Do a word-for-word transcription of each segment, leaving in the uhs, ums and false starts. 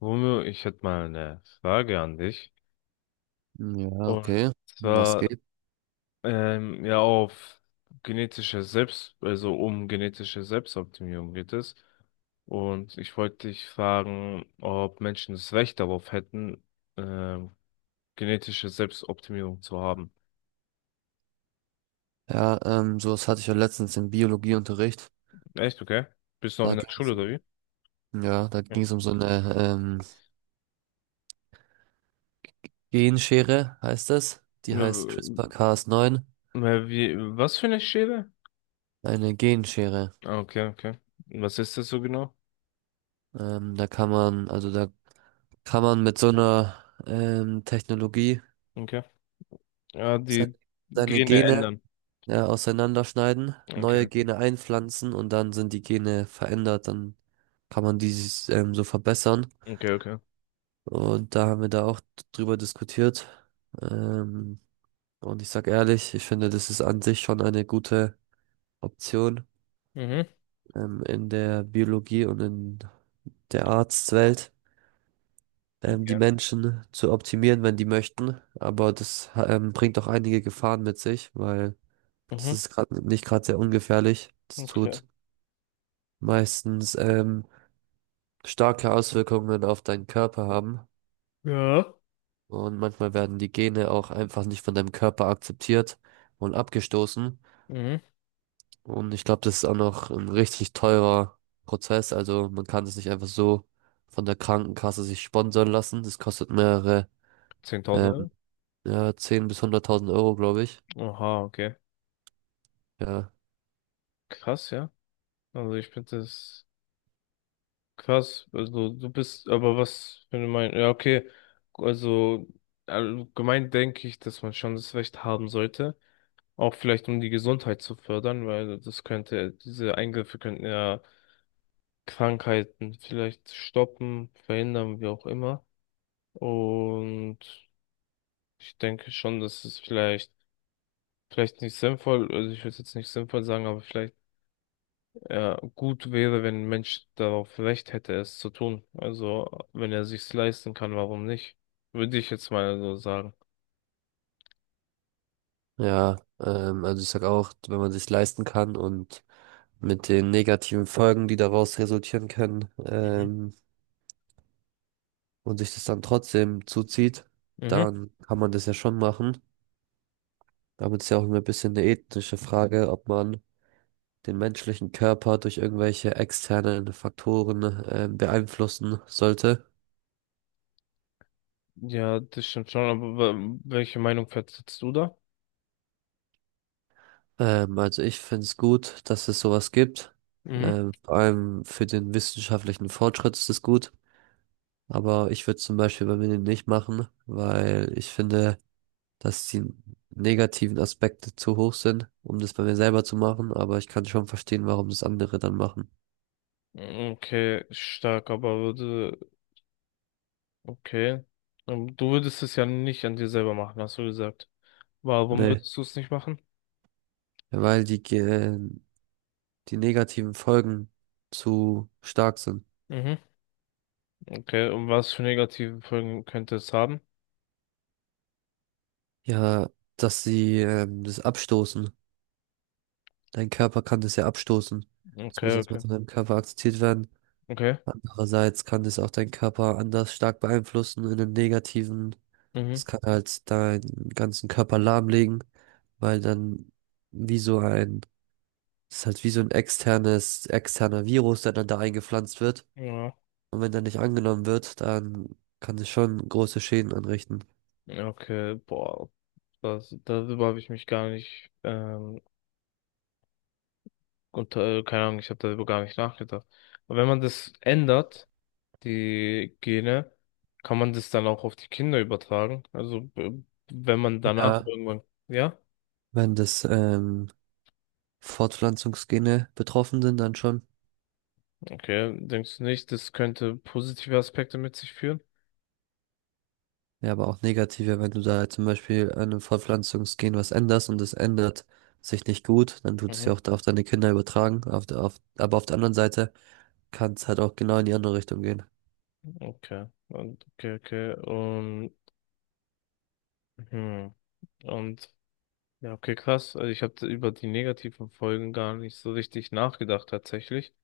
Romeo, ich hätte mal eine Frage an dich. Ja, Und okay. Was zwar, geht? ähm, ja, auf genetische Selbst, also um genetische Selbstoptimierung geht es. Und ich wollte dich fragen, ob Menschen das Recht darauf hätten, ähm, genetische Selbstoptimierung zu haben. Ja, ähm, sowas hatte ich ja letztens im Biologieunterricht. Echt, okay? Bist du noch Da in der ging Schule es oder um, wie? ja, da ging Ja. es um so eine ähm, Genschere, heißt das. Die heißt Äh, CRISPR-C A S neun, äh, Wie, was für eine Schere? eine Genschere. Ah, okay, okay. Was ist das so genau? Ähm, da kann man, also da kann man mit so einer ähm, Technologie Okay. Ja, seine, die seine Gene Gene ändern. ja, auseinanderschneiden, neue Okay, Gene einpflanzen und dann sind die Gene verändert, dann kann man die ähm, so verbessern. okay, okay. Und da haben wir da auch drüber diskutiert. Ähm, und ich sag ehrlich, ich finde, das ist an sich schon eine gute Option, Mhm. ähm, in der Biologie und in der Arztwelt, ähm, die Okay. Menschen zu optimieren, wenn die möchten. Aber das, ähm, bringt auch einige Gefahren mit sich, weil das Mhm. ist gerade nicht gerade sehr ungefährlich. Das Okay. tut meistens, ähm, starke Auswirkungen auf deinen Körper haben. Ja. Und manchmal werden die Gene auch einfach nicht von deinem Körper akzeptiert und abgestoßen. Mhm. Und ich glaube, das ist auch noch ein richtig teurer Prozess. Also man kann das nicht einfach so von der Krankenkasse sich sponsern lassen. Das kostet mehrere, Zehntausend Euro? ähm, ja, zehn bis hunderttausend Euro, glaube ich. Oha, okay. Ja, Krass, ja. Also ich finde das krass. Also du bist, aber was für eine Meinung? Ja, okay. Also allgemein denke ich, dass man schon das Recht haben sollte. Auch vielleicht, um die Gesundheit zu fördern, weil das könnte, diese Eingriffe könnten ja Krankheiten vielleicht stoppen, verhindern, wie auch immer. Und ich denke schon, dass es vielleicht vielleicht nicht sinnvoll, also ich würde es jetzt nicht sinnvoll sagen, aber vielleicht ja, gut wäre, wenn ein Mensch darauf Recht hätte, es zu tun. Also wenn er sich's leisten kann, warum nicht? Würde ich jetzt mal so sagen. ja. Ähm, also ich sag auch, wenn man sich leisten kann und mit den negativen Folgen, die daraus resultieren können, Mhm. ähm, und sich das dann trotzdem zuzieht, Mhm. dann kann man das ja schon machen. Damit ist ja auch ein bisschen eine ethische Frage, ob man den menschlichen Körper durch irgendwelche externen Faktoren ähm, beeinflussen sollte. Ja, das stimmt schon, aber wa- welche Meinung vertrittst du da? Ähm, also ich finde es gut, dass es sowas gibt. Mhm. Ähm, vor allem für den wissenschaftlichen Fortschritt ist es gut. Aber ich würde zum Beispiel bei mir nicht machen, weil ich finde, dass die negativen Aspekte zu hoch sind, um das bei mir selber zu machen. Aber ich kann schon verstehen, warum das andere dann machen. Okay, stark, aber würde, okay. Ähm, du würdest es ja nicht an dir selber machen, hast du gesagt. Warum Nee, würdest du es nicht machen? weil die, Ge- die negativen Folgen zu stark sind. Mhm. Okay, und was für negative Folgen könnte es haben? Ja, dass sie ähm, das abstoßen. Dein Körper kann das ja abstoßen. Das muss Okay, erstmal okay, von deinem Körper akzeptiert werden. okay. Andererseits kann das auch deinen Körper anders stark beeinflussen in den negativen. Mhm. Das kann halt deinen ganzen Körper lahmlegen, weil dann wie so ein, das ist halt wie so ein externes, externer Virus, der dann da eingepflanzt wird. Ja. Und wenn der nicht angenommen wird, dann kann es schon große Schäden anrichten. Ja, okay, boah. Das, darüber habe ich mich gar nicht, ähm, unter, äh, keine Ahnung, ich habe darüber gar nicht nachgedacht. Aber wenn man das ändert, die Gene, kann man das dann auch auf die Kinder übertragen? Also, b- wenn man danach Ja. irgendwann, ja? Wenn das ähm, Fortpflanzungsgene betroffen sind, dann schon. Okay, denkst du nicht, das könnte positive Aspekte mit sich führen? Ja, aber auch negative, wenn du da zum Beispiel an einem Fortpflanzungsgen was änderst und es ändert sich nicht gut, dann tut es ja Mhm. auch auf deine Kinder übertragen. Auf der, auf, aber auf der anderen Seite kann es halt auch genau in die andere Richtung gehen. Okay. Und, okay, okay. Und, hm. Und Ja, okay, krass. Also ich habe über die negativen Folgen gar nicht so richtig nachgedacht tatsächlich.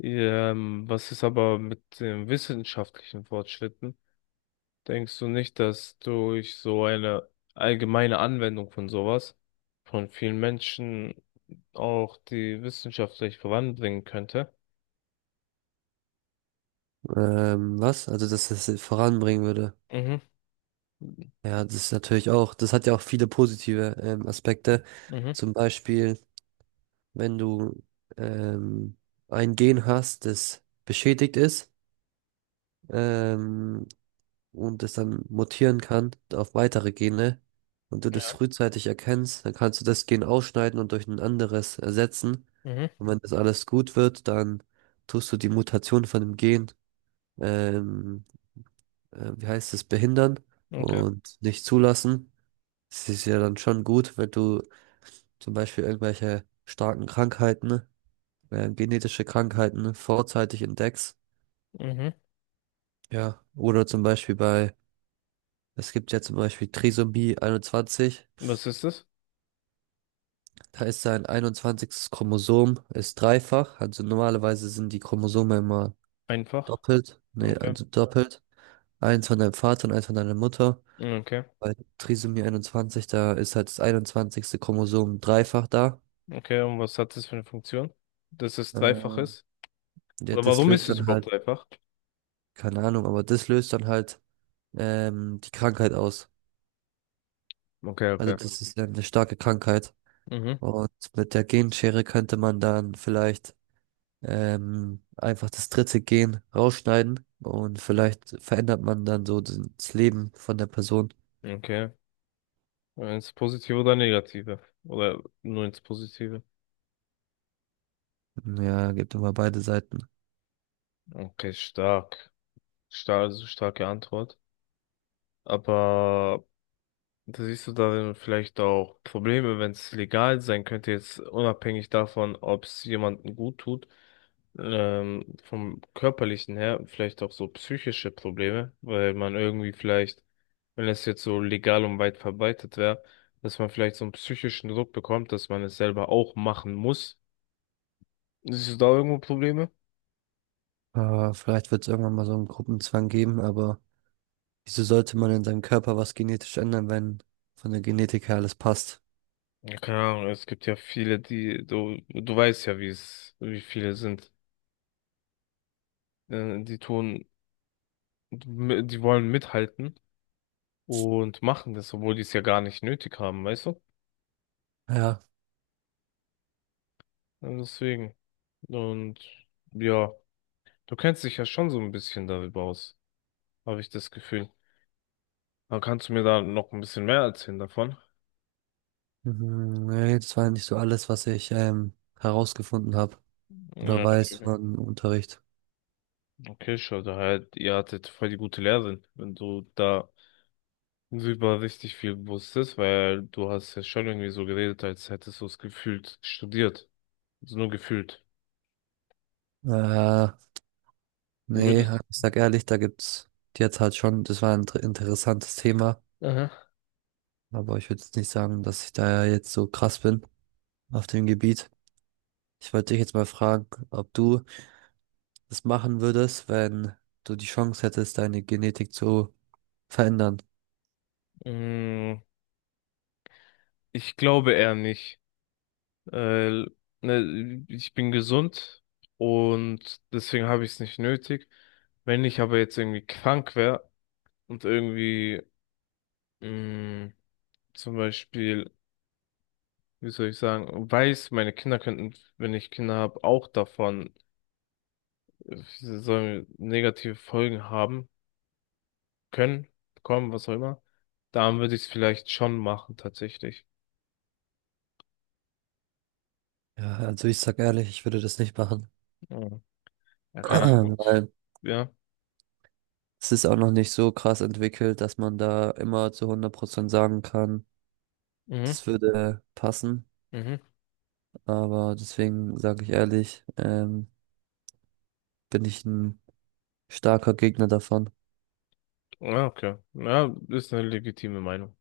Ähm, was ist aber mit den wissenschaftlichen Fortschritten? Denkst du nicht, dass durch so eine allgemeine Anwendung von sowas von vielen Menschen auch die wissenschaftlich voranbringen könnte? Ähm, was? Also, dass es voranbringen würde. Mhm. Ja, das ist natürlich auch, das hat ja auch viele positive ähm, Aspekte. Mhm. Zum Beispiel, wenn du ähm, ein Gen hast, das beschädigt ist, ähm, und es dann mutieren kann auf weitere Gene und du das Ja. frühzeitig erkennst, dann kannst du das Gen ausschneiden und durch ein anderes ersetzen. Mhm. Und wenn das alles gut wird, dann tust du die Mutation von dem Gen, ähm, äh, wie heißt es, behindern Okay. und nicht zulassen. Das ist ja dann schon gut, wenn du zum Beispiel irgendwelche starken Krankheiten, äh, genetische Krankheiten vorzeitig entdeckst. Mhm. Ja, oder zum Beispiel bei, es gibt ja zum Beispiel Trisomie einundzwanzig. Was ist das? Da ist sein einundzwanzigstes Chromosom, ist dreifach. Also normalerweise sind die Chromosome immer Einfach. doppelt. Nee, Okay. also doppelt. Eins von deinem Vater und eins von deiner Mutter. Okay. Bei Trisomie einundzwanzig, da ist halt das einundzwanzigste Chromosom dreifach da. Okay. Und was hat das für eine Funktion? Dass es dreifach Äh, ist? ja, Oder das warum ist löst es dann überhaupt halt, dreifach? keine Ahnung, aber das löst dann halt ähm, die Krankheit aus. Okay, Also okay. das ist ja eine starke Krankheit. Mhm. Und mit der Genschere könnte man dann vielleicht ähm, einfach das dritte Gen rausschneiden und vielleicht verändert man dann so das Leben von der Person. Okay. Ins Positive oder Negative? Oder nur ins Positive? Ja, gibt immer beide Seiten. Okay, stark. Stark, also starke Antwort. Aber da siehst du darin vielleicht auch Probleme, wenn es legal sein könnte, jetzt unabhängig davon, ob es jemandem gut tut, ähm, vom körperlichen her, vielleicht auch so psychische Probleme, weil man irgendwie vielleicht, wenn es jetzt so legal und weit verbreitet wäre, dass man vielleicht so einen psychischen Druck bekommt, dass man es selber auch machen muss. Siehst du da irgendwo Probleme? Äh, vielleicht wird es irgendwann mal so einen Gruppenzwang geben, aber wieso sollte man in seinem Körper was genetisch ändern, wenn von der Genetik her alles passt? Ja, keine Ahnung, es gibt ja viele, die, du, du weißt ja, wie es, wie viele sind, äh, die tun, die wollen mithalten. Und machen das, obwohl die es ja gar nicht nötig haben, weißt du? Ja, Und deswegen. Und ja, du kennst dich ja schon so ein bisschen darüber aus, habe ich das Gefühl. Aber kannst du mir da noch ein bisschen mehr erzählen davon? mhm, nee, das war nicht so alles, was ich ähm, herausgefunden habe oder Ja, okay, weiß okay. von Unterricht. Okay, schau, da halt, ihr hattet voll die gute Lehrerin, wenn du da über richtig viel wusstest, weil du hast ja schon irgendwie so geredet, als hättest du es gefühlt studiert. Also nur gefühlt. Äh, nee, Würdest. ich sag ehrlich, da gibt's jetzt halt schon, das war ein dr- interessantes Thema. Aha. Aber ich würde jetzt nicht sagen, dass ich da ja jetzt so krass bin auf dem Gebiet. Ich wollte dich jetzt mal fragen, ob du das machen würdest, wenn du die Chance hättest, deine Genetik zu verändern. Mm. Ich glaube eher nicht. Äh, ne, ich bin gesund und deswegen habe ich es nicht nötig. Wenn ich aber jetzt irgendwie krank wäre und irgendwie mh, zum Beispiel, wie soll ich sagen, weiß, meine Kinder könnten, wenn ich Kinder habe, auch davon äh, sie sollen negative Folgen haben können, bekommen, was auch immer, dann würde ich es vielleicht schon machen, tatsächlich. Ja, also ich sag ehrlich, ich würde das nicht machen, Ja, ja, keine Ahnung. weil Ja. es ist auch noch nicht so krass entwickelt, dass man da immer zu hundert Prozent sagen kann, Mhm. das würde passen. Mhm. Aber deswegen sage ich ehrlich, ähm, bin ich ein starker Gegner davon. Ja, okay. Ja, ist eine legitime Meinung.